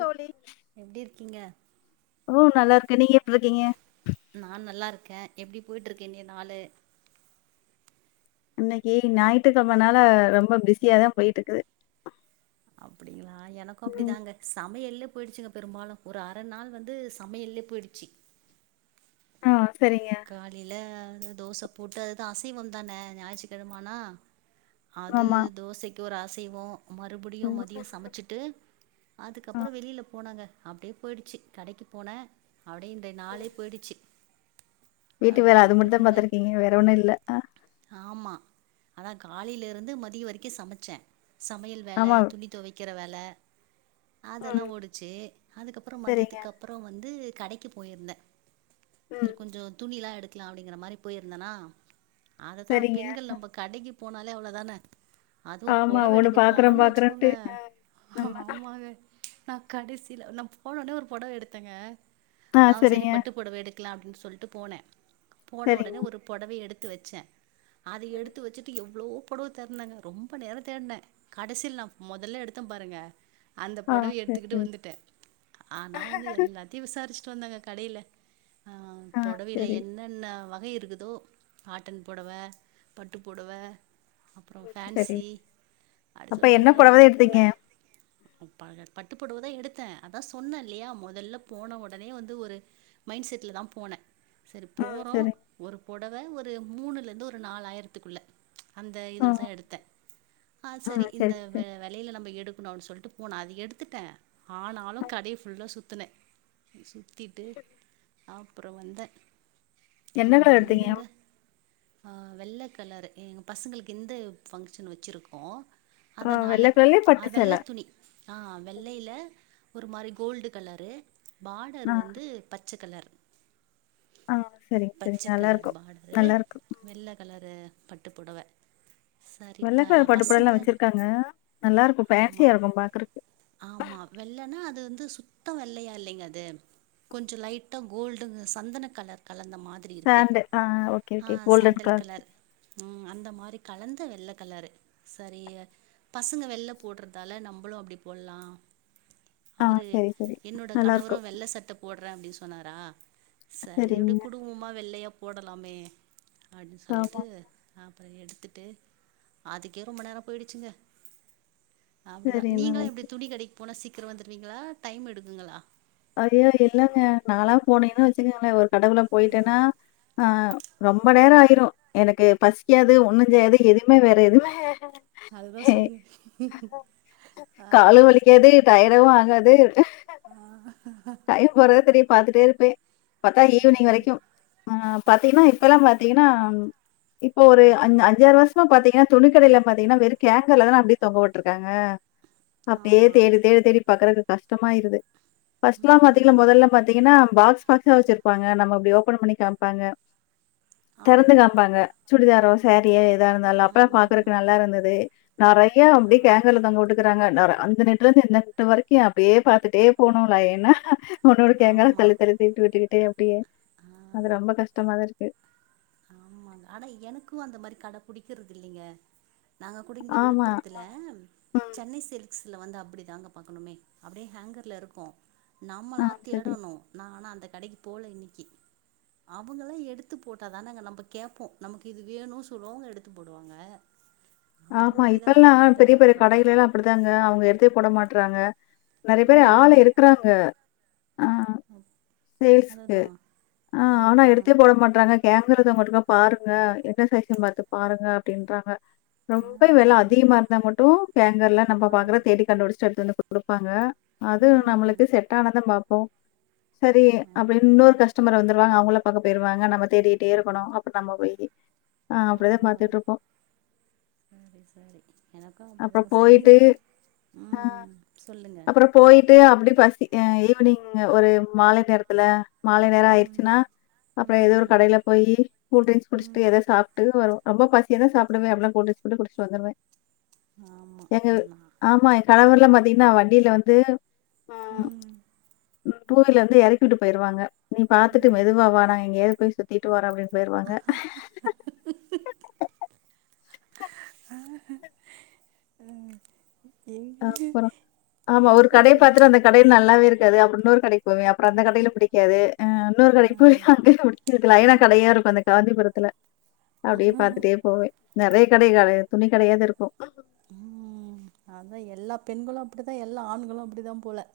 தோழி எப்டி இருக்கீங்க ஓ நல்லாருக்கு நீங்க எப்ருக்கீங்க நா நல்லா இருக்கே எப்டி போய்ட்டுருக்கு இன்னெய நாலு இன்னைக்கு ஞாய்த்திக்கிழமனால ரொம்ப பிஸியாதா போய்ட்டுருக்குது அப்படிங்களா எனக்கு அப்டித்தாங்க சமையலு போயிடுச்சுங்க பெரும்பாலு ஒரு அர நாள் வந்து சமையல்லயே போயிடுச்சு ஆஹ் காலையில தோச போட்டு அதுதா அசைவம் தானே ஞாயிற்றுக்கிழம ஆனா அது ஆமா தோசைக்கு ஒரு ஆச செய்வோ மறுபடியு மதியோ ம் சமைச்சிட்டு ஆ அதுக்கப்புறோ வெளில போனாங்க அப்படியே போயிடுச்சு கடைக்கு போன அப்டே இந்த நாளே போயிடுச்சு வீட்டுக்கு அப்டியே வேல அது மட்டு தா போயிட்டுருக்குங்க பாத்ருக்கீங்க வேற ஒன்னு இல்ல அ அதா காலையில இருந்து மதியோ வரைக்கு சமைச்சே சமையல் வேல ஆமா துணி தொவைக்கிற வேல அதெல்லா ம் ஓடுச்சு அதுக்கப்புறோ சரிங்க மதியத்துக்குப்புற வந்து கடைக்கு போயிருந்தேன் ம் செரி குஞ்சோ [unintelligible] எடுக்கலா அப்படிங்கிற மாரி போயிருந்தேனா அதுதா சரிங்க பெண்கள் நம்ம கடைக்கு போனாலே அவ்ளோதானே அதுவு ஆமா பொடவ ஒண்ணு எடுக்க பாக்குறேன் போனோன்னு வச்சுக்கோங்க பாக்குறேன்ட்டு ஆமா ஆமாங்க நா கடைசியில நா போன உடனே ஒரு புடவை எடுத்தேங்க ஆ சரி பட்டு புடவை எடுக்கலா அப்படின் சொ சொல்ட்டு போனே போன சரிங்க உடனே ஒரு பொடவ எடுத் து வச்சே அத ம். எடுத்து வச்சுட்டு எவ்ளோ பொடவ தேட்னுங்க ரொம்ப நேரோ தேட்னே கடைசியில நா முதல்ல எடுத்தே பாருங்க அந்த ஆ பொடவ சரி எடுத்துக்கிட்டு சரி வந்துட்டே ஆனா வந்து எல்லாத்தையு விசாரிச்சு எடுத்திட்டு வந்தங்க கடையில ஆஹ் ஆ பொடவில சரி என்னென்ன வ கை இருக்குதோ காட்டன் பொடவ பட்டு பொடவ அப்புறோ சரி ஃபன்சி அப்படி அப்ப சொல்லிட்டு என்ன நா புடவ தான் இது எடுத்தீங்க பண்ணே ப பட்டுப்பொடவ தா எடுத்தே அதா சொன்னேல்லையா முதல்ல போன உடனே வந்து ஒரு மைண்ட் செட்ல தா போனே சரி ம் போறோ சரி ஒரு பொ டவ ஒரு மூணுல இருந்து ஒரு நாலாயயிரத்துக்குள்ள அந்த ஆ இதுல தா எடுத்தேன் ஆஹ் ஆ சரி இந்த சரி விலையில நம்ம எடு அப்படனு சொல்லிட்டு போனேன் அது எடுத்துட்டேன் ஆனாலும் கடையை ஃபுல்லா சுத்துனேன் ட்டு அப் அப்புறம் வந்த ஆனா என்ன கலர் எடுத்தீங்க வெயிலுங்க ஆஹ் வெள்ள கலர் எங்க பசங்களுக்கு எந்த பங்க்ஷன் வச்சிருக்கோம் ஆ வெள்ள அதனால கலர்லயே பட்டு அ சேல வெள்ள துணி ஆஹ் வெள்ளையில ஒரு மாதிரி கோல்டு கலரு பாடர் ஆ வந்து பச் ச கலர் ஆ சரிங்க சரிங்க பச்ச கலர் நல்லாருக்கும் பாடர் நல்லாருக்கு வெல்ல கலரு பட்டுப்புடவ வெள்ள சரிப்ப கலர் பட்டு பசுங்க புடவல்லாம் வச்சிருக்காங்க நல்லாருக்கும் ஆமா ஃபேன்சியா இருக்கும் பாக்குறக்கு ஆமா வெள்ளன்னா அது வந்து சு சுத்தம் வெல்லையா இல்லைங்க அது கொஞ்சம் லைட்டா கோல்டு சந்தன கலர் கலர் அந்த மாதிரி இருக்கு சாண்டு ஆ ஓகே ஓகே ஆஹ கோல்டன் சாண்டல் கலர் உ அந்த மாதிரி கலந்த வெள்ள கலரு சரி பசங்க வெள்ள போடுறதால நம்மளும் அப்படி போடலாம் ஆ அவரு சரி சரி என்னோட நல்லாருக்கும் கணவரும் வெள்ள சட்ட போட றன் அப்படின்னு சொன்னாரா சரியோடைய சரிங்க குடும்பமா வெள்ளையா போடலாமே அப்டின்னு ஆமா சொல்லிட்டு எம் எடுத்துட்டு அதுக்கே ரொம்ப நேரம் போயிடுச்சுங்க அப்படிதா சரி நீங்களும் இப்படி நல்லாருக்கு துணி கடைக்கு போனா சி ச வந்துருந்தீங்களா டைம் எடுக்குங்களா அஐயா இல்லங்க நாளா போனீங்கன்னு வச்சுக்கோங்களேன் ஒரு கடவுல போயிட்டேன்னா ஆஹ் ரொம்ப நேரம் ஆயிரும் எனக்கு பசிக்காது ஒண்ணு செஞ்சாது எதுவுமே வேற எதுவுமே அதுதா சொல்லுங்க ஆஹ் காது டைம் போறதே தெரி பாத்துட்டே இருப்ப பத்தா ஈவினிங் வரைக்கும் ஆஹ் பாத்தீங்கன்னா இப்ப எல்லாம் பாத்தீங்கன்னா இப்போ ஒரு அஞ அஞ்சாறு வருசமா பாத்தீங்கன்னா துணிக்கடையில பாத்தீங்கன்னா வெறும் கேங்கர்லானான் அப்படியே தொங்க போட்டுருக்காங்க அப்டியே ஆமா தேடி தேடி தேடி பாக்குறக்கு கஷ்டமாயிருது பர்ஸ்ட்லா பாத்தீங்கா ம் மொதல்லா பாத்தீங்கன்னா பாக்ஸ் பாக்ஸா வச்சிருப்பாங்க நம்ம இப்டி ஓபன் பண்ணி காம்ப்பாங்க தெறந்து ஆமா காம்பாங்க சுடிதரோ சாரியா எதா இருந்தாலு அப்ப ம் பாக்குறக்கு ம் நல்லா இருந்துது நறைய அப்டியே [unintelligible] தொங்கவுட்டுக்கறாங்க அந்த நெட்டுலேந்து இந்த நெட்டு வரைக்கு அப்டியே பாத்துட்டே போனோ லையென ஒன்னொன்னு [unintelligible] ஆமா தள்ளி தள்ளிவுட்டுகிட்டே அப்டியே அப்டியே ஆ அது ரொம்ப கஷ்டமா தா இருக்கு ஆமாங்க ஆனா எனக்கும் அந்த மாரி கட புடிக்கறது இல்லிங்க நாங்க கூட இங்க ஆமா. விழுப்புரத்துல ம். சென்னை சில்க் ஸ்ல வந்து அப்டி தாங்க பாக்கணுமே அப்டியே ஹேங்கர்ல இருக்கும் ஆ நம்மளா சரி. தேடணு நா ஆனா அந்த கடைக்கி போல இன்னைக்கி அவுங்கள எடுத்து போட் டா தானங்க நம்ம கேட்போ நமக்கு இது வேணு சொல்லுவோ அவுங்க எடுத்து போடுவாங்க அந்த ஆமா மாரிதா இப்பெல்லா நானு பெரிய பெரும்பாலு பெரிய போறது கடையிலேல்லா அப்டி தாங்க அவுங்க எடுத்தே போட மாட் டறாங்க நறைய பேரு ஆள ம் இருக்கறாங்க ஆஹ் சேல்ஸ்கு அதுதா ஆ ஆஹ் ஆனா எடுத்தே போட மாட்டறாங்க கேங் இருக்கறத மட்டுமே பாருங்க என்ன சைஸ்ஸுன் பாத்து பாருங்க அப்டின்றாங்க ஆ ஆ ரொம்ப வெல அதிகமா இருந்தா மட்டு ஹேங்கர்லா நம்ம ஆ ஆ பாக்குற தேடி கண்டுபுடிச்சிட்டு எடுத்து வந்து குடுப்பாங்க அதும் ம் ம் நம்ளுக்கு செட்டானதா பாப் போ செரி ஆமா அப்டின் இன்னொரு கஸ்டமர வந்து ருவங்க அவுங்கள பக்க போயிவாங்க நம்ம தேடிகிட்டே இருக்கணு அப்ப நம்ம போய் ஆஹ் அப்டிதா பாத்துட்டு இருப்போ செரி செரி எனக்கும் அப்டிதாங்க செரி போயிட்டு உங்களுக்கு உம் சொல்லுங்க அப்டி பசி ஆஹ் ஈவினிங் ஒரு மாலை நேரத்துல மாலை நேரம் ம் ஆயிச்சுன்னா அப்றோ ம் ஏதோ ஒரு ம் கடையில போய் கூல்ட்ரிங்க்ஸ் குடிச்சிட்டு ம் ஏதோ சாப்ட்டு வருவோ ரொம்ப பசிய தா சாப்டுவே [unintelligible] கூல்ட்ரிங்ஸ் மட்டு குடிச்சிட்டு வந்துருவே ஆமா எங்கவ் நா ஆமா எங் கனவுல்லா பாத்தீங்ன்னா வண்டியில வந்து உம் டூவீல இருந்து இறக்கிவிட்டு போய்ருவாங்க நீ பாத்துட்டு மெதுவா வா நா இங்கயாது போ சுத்திட்டு வராப்ப போயிருவாங்க ச உம் அ்ப்புறம் ஆமா ஒரு எனக்கு கடை அப்டிதா பாத்துர அந்த கடை நல்லாவே இருக்காது அப்புற இன்ன ஒரு கடை போவே அப்புறம் அந்த கடைல புடிக்காது ஆஹ் இன்னொரு கடைக்கு போய் அங்கயே முடிச்சதுக்குல ஐநா கடையா இருக்கும் அ காந்திபுரத்துல அப்படியே பாத்துட்டே போவேன் நிறைய கடை துணி கடையாத இருக்கும் உம் அத தா எல்லா பெண்களும் அப்படித்தா எல்லா ஆண்களும் அப்படித்தா போல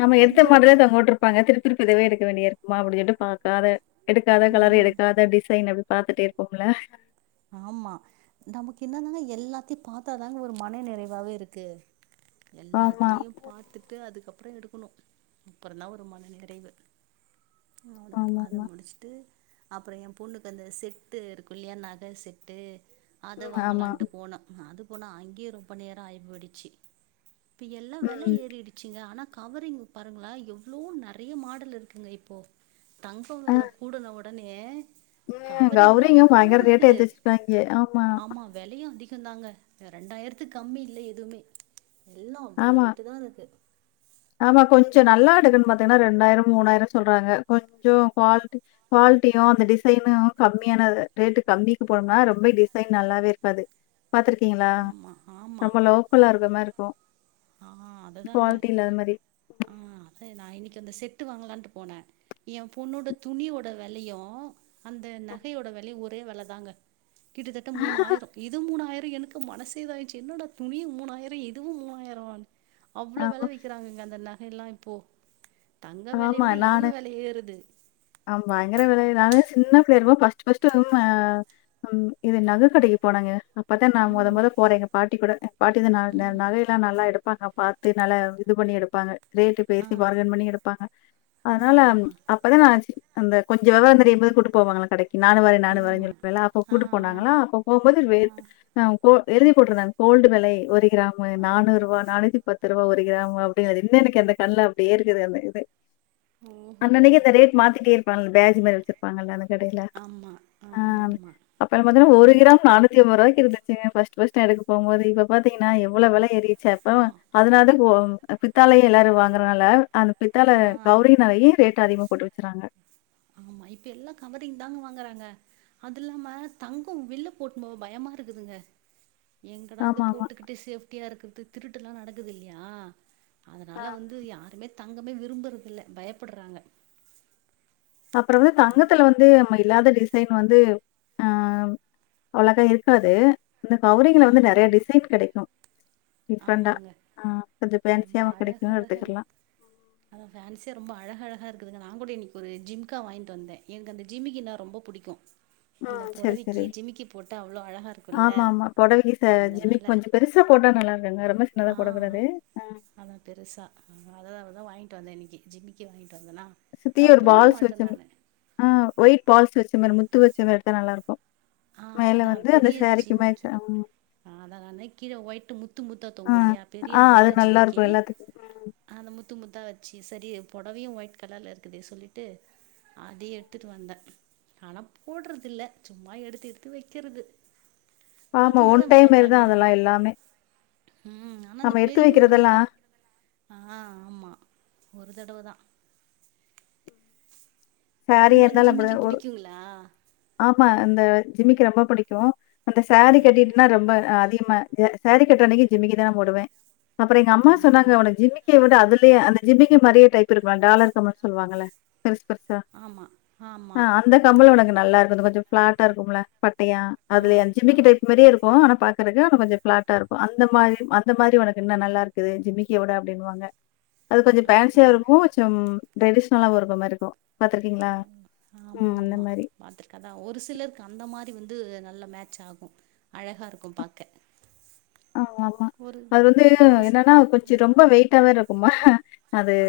நம் எடுத்த வந்துரு மாறத தொங்க விட்டருப்பாங்க திருப்பிதவே எக்க வேண்டிய இருக்குமா அப்பின்னு சொல்லி பார்த்த அதா எடுக்காத கலர் ம் எடுக்காத டிசைன் பாத்துட்டே இருப்போங்ள ஆமா நமக்கு என்னதாங்க எல்லா பத்தி பார்த்தாதாங்க ஒரு மன நிறைவாவே இருக்கு ஆமா. எல்லாத்துணையும் பார்த்தட்டு அதுக்கப்புற அப்புறம் எடுக்கணும் அப்புறம்ந்தா ஒரு மன நிறைவு அவ்ளதா அத ஆமாமா. முடிச்சுட்டு அப்புறம் என் பொண்ணுக்கு அந்த செட்டு இருக்கும் இல்லைய நக பேசிட்டு அத ம் ஆமா. வாங்கலான்ட்டு போனோம் அது போனா அங்கேயே ரொம்ப நேரம் ஆயிபோயிடுச்சு இப்ப எல்லாம் வில ம். ஏறிடுச்சுங்க ஆனா கவரிங் பாருங்களா எவ்வளோ நிறைய மாடல் இருக்குங்க இப்போ தங்கம் எல்லாம் கூட நம்மட உடனே உம் கவரிங்கு கௌரிங்க அவ்வளோ பயங்கர ரெட் கட்ட இருக்குது எத்துச்சிருக்காங்க ஆமா இருந்தாங்க ரெண்டாயிரத்து கம்மி இல்லை எதுவுமே எல்லாம் அவ்வளவு ஆமா. ரேட்டு தா இருக்கு ஆமா கொஞ்ச நல்லா எடுக்கணுன்னு பாத்தோன்னா ரெண்டாயிரம் மூணாயிரம் சொல்றாங்க கொஞ்சம் குவாலிட்டி குவாலிட்டியா அந்த டிசைனும் கம்மியானத ரேட்டு கம்மிக்கு போனோம்னா ரொம்ப டிசைன் நல்லாவே இருக்காது பாத்துருக்கீங்களா ஆமாம் ஆமாம் ரொம்ப லோக்கலா இருந்த மாரிருக் இப்போ ஆ அதை குவாலிட்டி தாங்க இல்லாத மாரி ஆ அத நா இன்னைக்கு அந்த செட் ட்டு வாங்கலான்ட்டு போனேன் ஏ பொண்ணோட துணியோட வெலையும் அந்த நகையோட வெலையும் ஒரு ஒரே வெல தாங்க கிட்டத்தட்ட மூணாயிரம் இது மூணாயிர எனக்கு மனசே இதாய்ச்சு என்னடா துணியும் மூணாயிரம் இதுவும் மூவாயிர அப்ற வந் அவ்ளோ வெல ஆமா, விக்கிறாங்க அந்த ந எல்லாம் இப்போ தங்க வெலைய ஆமா விட இதுவு நானு வெல ஏறுது ஆ பயங்கர வெலை நானு சின்ன பிள்ளையாருக்கும்போ ஃபஸ்ட் ஃபஸ்ட்டு உம் அ அம் இது நக கடைக்கி போனோங்க அ அப்பதா நா மொத ம் மொத போறே எங்க பாட்டி கூட அ பாட்டிதா நா நெ நகையில்லா நல்லா எடுப் ப்பாங்க பாத்து நல்ல இது பண்ணி எடுப்பாங்க ரேட்டு ஆ பேசி பார்கேன் பண்ணி எடுப் ப்பாங்க ஆ அதனால ஆ ம் அப்பதா நா ஸ் அந்த கொஞ்ச வெவரம் தெரியும்போது கூட்டு போவாங்கல்ல கடைக் கி நானு வர நானு ஆமா வரேன்னு [unintelligible] அப்போ ஆ கூட்டு ஆ போனாங்களா அப்போ போம்போது ஆ வேர் ஆவு ஓ எழுதி போட்ருந்தாங் கோல்டு வெலை ஒருக் கிராமு ஆ நானூரூவா நானூத்தி பத் துரவ ஒரு கிராமு அப்டிங்கிறது இன்னு இனைக்கி அந்த கண்ல அப்டே இருக்குது அந்த இத் அ ஓஹோ அன்னன்னைக்கி அந்த ரேட் மாத்திட்டே இருப்பான் பே இந்மேர் வெச்சிருப்பாங்கல்ல அனக் கெடைல ஆமா ஆ ம் ஆமாமா அப்புறம் பாத்தோன்னா ஒரு ம் கிராம் நானூத்தி ஒம்போது ரூபாய்க்கு இருக்து சேரிங்க ஃபஸ்ட் ஃபஸ்ட் அதுக்கு போம்போது இப்ப பாத்தீங்கன்னா எவ்வளோ வெலை ஏறிச்சா இப்போ ஆமா அதனாலதா கோம் அ பித்தாளையே எல்லாரு வாங்கறனால அந் பித்தாள ஆ கவுரிங் நகையீ ரேட் அதிகோ போட்டு வித்துறாங்கே ஆமா இப்பே எல்லா கவரிங் தாங்கே வாங்கறாங்கே அதில்லாமே தங்கோ வெள்லே போட்டுனு போவ பயமாயிருக்குதுங்கே எங்கடா இத ஆமாமா. போட்டுக்கிட்டு சேஃப் ட்டியா இருக்கறது திருட்டு எல்லாம் நடக்குது இல்லையா ஆ. அதனால வந்து யாருமே தங்கமே விரும்புறது இல்ல பயப்பட்றாங்க அப்புறம் வந்து தங்கத்துல வந்து நம்ம இல்லாத டிசைன் வந்து ஆ அவ்ளாக்கா இருக்காது அந்த கவுரிங்ல வந்து ம் நறைய ஆமா டிசைன் கெடைக்கும் டிஃப்ரெண்ட்டா. ஆமாங்க ஆ கொஞ்சம் ரொம்ப ஃபேன்சியாவும் கெடைக்கும் அழகழகா இருக்கு எடுத்துக்கலாம். அதா ஃபேன்சியா ரொம்ப அழகழகா இருக்குது நான் கூட இன்னைக்கு ஒரு ஜிம்கா வாங்கிட்டு வந்தேன் எனக்கு அந்த ஜிமிக்கினா ரொம்ப புடிக்கும் ஆ சரி சரி அவ்ளோ அழகா இருக்குல்ல ஆமா ஆமா பொடவைிக் ச ஜிமிக்கி அதனால கொஞ்ச பெருசா போட்டா நல்லா இரு ஆ அதா பெருசா அததா அதா வாங்கிட்டு வந்த இன்னைக்கி ஜிமிக்கி வாங்கி சுத்தியு ஒரு பால்ஸ் வச்ச ஆ ஒயிட் பால்ஸ் வச்ச மேரி மு முத்து வச்சமேரி எடுத்தா நல்லாருக்கு ஆ அதா பெரிய ஜிமிக்கி ம். ஆ அதா நான்தா கீழ ஒயிட்டு முத்து முத்தா ஆ, தொங்கு இல்லையா பெரிய ஆ அது பால் ஜிமிக்கி நல்லாருக்கும் எல்லாத்துக்கும். ம். அந்த முத்து முத்து முத்தா வச்சு சரி பொடவையும் ஒயிட் கலர்ல இருக்குதே சொல்லிட்டு அதையு எடுத்துட்டு வந்த ஆனா போடுறதில்ல சும்மா எடுத்து எடுத்தெடுத்து வெக்கிறது ஆமா ஒன் டைம் மேரிதா அதெல்லா எல்லாமே ம் ஆனா அந்த நம்ம எடுத்து பெரியவங்க வந்துக்கா வைக்கிறதெல்லாம் ஆ ஆமா ஒரு தடவதா சாரியா உங்களுக்கு இருந்தாலும் ஜிமிக்கி அப்படிதான். ஒரு புடிக்குங்களா ஆமா இந்த ஜிமிக்கி ரொம்ப புடிக்கும் அந்த ஆ சேரீ கட்டிட்டுனா ரொம்ப அதிக ம் த சேரீ கட்ற அன்னைக்கு ஜிமிக்கிதா நா போடுவேன் அப்புற எங்க அம்மா சொன்னாங்க ஆ ஒனக் ஜிமிக்கிய விட அதுலேயே அந்த ஜிமிக்கி மாரியே டைப் இருக்குல டாலர் இருக்கன்னனு சொல்லுவாங்கல்ல பெருஸ் பெருசா ஆமா ஆ ஆமா அந்த கம்மலுங்க நல்லா இருக்கும் அது கொஞ்ச ஃப்ளாட்டா இருக்கும்ல பட்டையா ஆ அதுல என் ஆ ஜிமிக்கி டைப் மாரியே இருக்கும் ஆனா பாக் இருக்கறக்கு அது கொஞ்ச பிளாட்டா இருக்கும் அந்த மாரி அந்த மாரி ஒனக்கு இன்னு நல்லா இருக்குது ஜிமிக்கிய ஓட அப்டின்னுவாங்க அது கொஞ்ச ஆஹா பேன்சியா இருக்கும் கொஞ்சம் ட்ரெடிஷ்னலா ஒரு மாரிக்கும் ஆமா ஆமா மாரி. பாத்துருக்கேதா ஒரு சிலருக்கு அந்த மாரி வந்து நல்ல மேட்ச் ஆகும் அழகா இருக்கும் பாக்க ஆமா ஆமா ஒரு அது வந்து ஒரு சி என்னன்னா கொஞ்சோ ரொம்ப வெயிட்டாவே இருக் குமா அது ஆ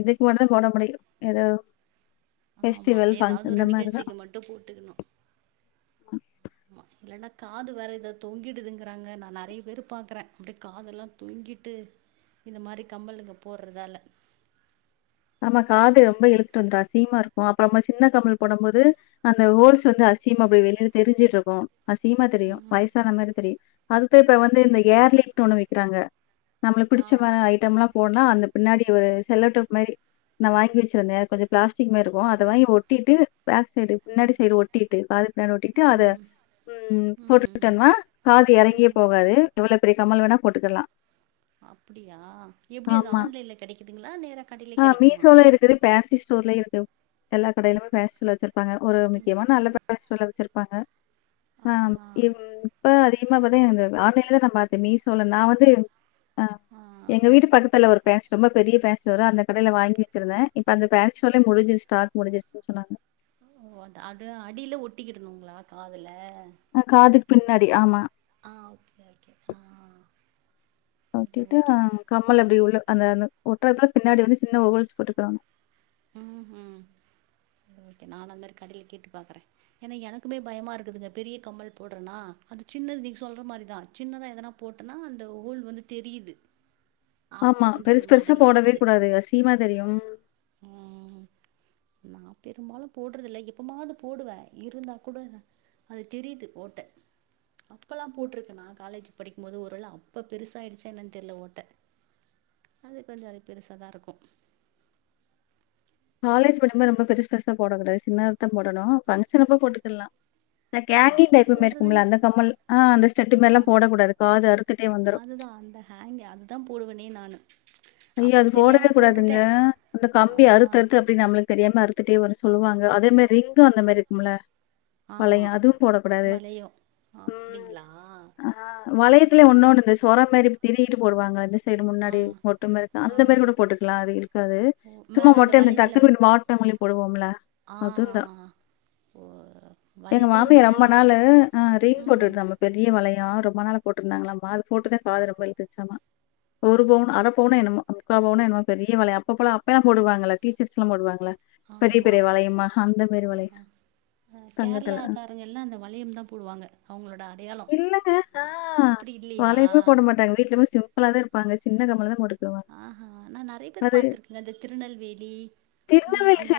இதுக்கு ஒன்னுதா போட முடியு எதோ ஆமா எதாவது ஒரு நிகழ்ச்சிக்கு மட்டும் போட்டுக்கணு ஆமா இல்லன்னா காது வேறு எதாவது தொங்கிடுதுங்குறாங்க நா நெறைய பேர பாக்குறே அப்டியே காதெல்லா தொங்கிட்டு இந்த மாரி கம்மல் நம்ம போட்றதால ஆமா காது ரொம்ப எழுத்துட்டு வந்துடும் அசிங்கமா இருக்கும் அப்பறம்மா சின்ன கம்மல் போடும் போது அந்த ஹோல்ஸ் வந்து அசிங்கமா அப்டி வெளியில தெரிஞ்சுட்டு இருக்கும் அசிங்கமா தெரியும் ம் வயசான மாரி தெரியு அதுக்கு இப்ப வந்து இந்த ஏர்லீக் ஒன்னு விக்குறாங்க நம்மள ஆ பிடிச்ச மா ஐட்டம்ல்லா போட னா அந்த பின்னாடி ஒரு செலோ டேப் மாரி நா வாங்கி வச்சுருந்தே கொஞ்சோ பிளாஸ்டிக் மாரி இருக்கு அத வாங்கி ஒட்டிட்டு பேக் சைடு பின்னாடி சைடு ஒட்டிட் ட்டு அதுக் ன்னாடி ஓட்டிட்டு அத ம் உம் ம் ம் போட்டுகிட்டம்னா காது எறங்கியே போகாது எவ்வள பெரிய கம்மல் வேணா போட்டுக்குறலா அப்டியா எப்டி அது ஆன்லைன்ல கெடைக்குதுங்களா நேரா கடை ஆ மீசோல இருக்குது பேன்சி ஸ்டோர்லய இருக்கு எல்லா கடையிலுமே ஃபேன்சில வச் இருப்பாங்க ஒரு முக்கியமா அப்டிங்களா நல்ல ஃபேன்சி ஸ்டோர்ல வச்சுருப்பாங்க ஆ ஆஹா இப் இப்ப அதிகமா பத்தீங்க ஆன்லைன்லதா நம்ம பாத்தே மீசோல நா வந்து ஆ எங்க வீட்டு பக்கத்துல ஒரு ஃபேன்சி ரொம்ப பெரிய ஃபேன்சி ஸ்டோரா அந்த கடையில வாங்கி வச்சுருந்தே இப்ப அந்த ஃபேன்சி ஸ்டோர் முடிஞ்சிடுச்சு ஸ்டாக் முடிஞ்சிருச்சுனு சொன்னாங்க ஓ அ அத அடியில ஒட்டிக்கிடணும்ங்களா காதுல ஆ காது பின்னாடி ஆமா ஆ ஓகே ஓகே ஆ சரி ஓகே [unintelligible] கம்மல் அப்புடி உள்ள அந்தந்த ஒட்ற எடத்துல பின்னாடி வந்து சின்ன ஹோல்ஸ் போட்டுக்குறாங்க உம் உஹம் ஓகே நா அந்த மாதிரி கடையில கேட்டு பாக்குறே ஏன்னா எனக்குமே பயமா இருக்குதுங்க பெரிய கம்மல் போடுறேன்னா அது சின்னது நீங்க சொல்ற மாரிதா சின்னதா எதனா போட்டேனா அந்த ஹோல் வந்து தெரியுது அப்போ ஆமா கொஞ்சோ பெருசு ஒரு பெருசா மாதிரியா போடவே கூடாதுங்க அசிங்கமா தெரியும் உம் நா பெரும்பாலு போடுறதில்ல எப்பமாவது போடுவே இருந்தா கூட அது தெரியுது ஓட்ட அப்பல்லா போட்டிருக்கே நானன காலேஜ் படிக்கும் போது ஒருவேள அப்ப பெருசா ஆயிடுச்சே என்னன்னு தெரியல ஓட்ட அது கொஞ்சோ அதுபெருசாதா இருக்கும் காலேஜ் படிக்கும் போநது ரொம்ப பெருசு பெருசா போடக் கூடாது சின்னதத்தா போடணு பங்க்ஷன் அப்ப போட்டுக்கலா ந்த ஹேங்கிங் அப்போ டைப் மாரி போடுறதுங்க இருக்கும்ல அந்த கம்மல் ஆஹ் அந்த ஸ்டட் மாரில்லா போடக் கூடாது காது அறுத்துட்டே வந்துரும் அதுதா அந்த ஹேங் அதுதா போடுவனே நானு ஐயோ அப்ப அது போடவே தெரியாம போட்டுட்டே கூடாதுங்க அந்த ஆ கம்பி அறுத்து அறுத்து அப்டி நம்புளுக்கு தெரியாமே அறுத்துரு துட்டே வரு சொல்லுவாங்க அதே மே ரிங்கு அந்த மேரி இருக்கும்ல வளைய ஆமா அதுவு போடக்கூடாது வளையோ ம் அப்டிங்களா ஆ வளையத்துலயே ஒன்னொன்னு சரி இந்த சொர மாரி திருவிட்டு போடுவாங்க அது சைடு ஆ முன்னாடி அந்த மாரிதா அந்த மாரி ஆமா கூட போட்டுக்லா அது இருக்காது ஓ சும்மா மேல மொட்டயா அந்த டக்குன் வளையத்துல இப்டி மாட்ல மாரி போடுவோம்ல ஆ அதுந்தா ஓ எங்க வளையத்துல அந்த மாமியா மேல ரொம்ப நாளு ஆ ரிங் ம் போட்டுட்ருந்தாம பெரிய வளையொ ரொம்ப நாளா போட்டுருந்தாங்களாமா அது போட்டுத காது ரொம்ப இழுத்துருச்சாமா ஒரு பவுன் அர அப்படி என்னமோ முக்கா பவுனோ என்னமோ பெரிய வளையொ அப்பப்போலா அப்பெயல்லா போடுவாங்கள டீச்சர்ஸ்லா போடுவாங்கல ஆமா வளையம். ஆ தங்கத்துல. அ. கேரளாக்காரங்க எல்லாம் அந்த வளையம்தா போடுவாங்க அவுங்களோட அந்த இல்லங்க ஆஹ் இல்லையா வளையம்மே போட மாட்டாங்க வீட்டுலமே சிம் ம்பிள்லதா இருப்பாங்க சின்ன கம்மல்தா போட்டு ஆஹ் ஹ நா நெறைய பேர் பாத்துருக்கேங்க இந்த திருநெல்வேலி உம் திருநெல்வேலி அந்த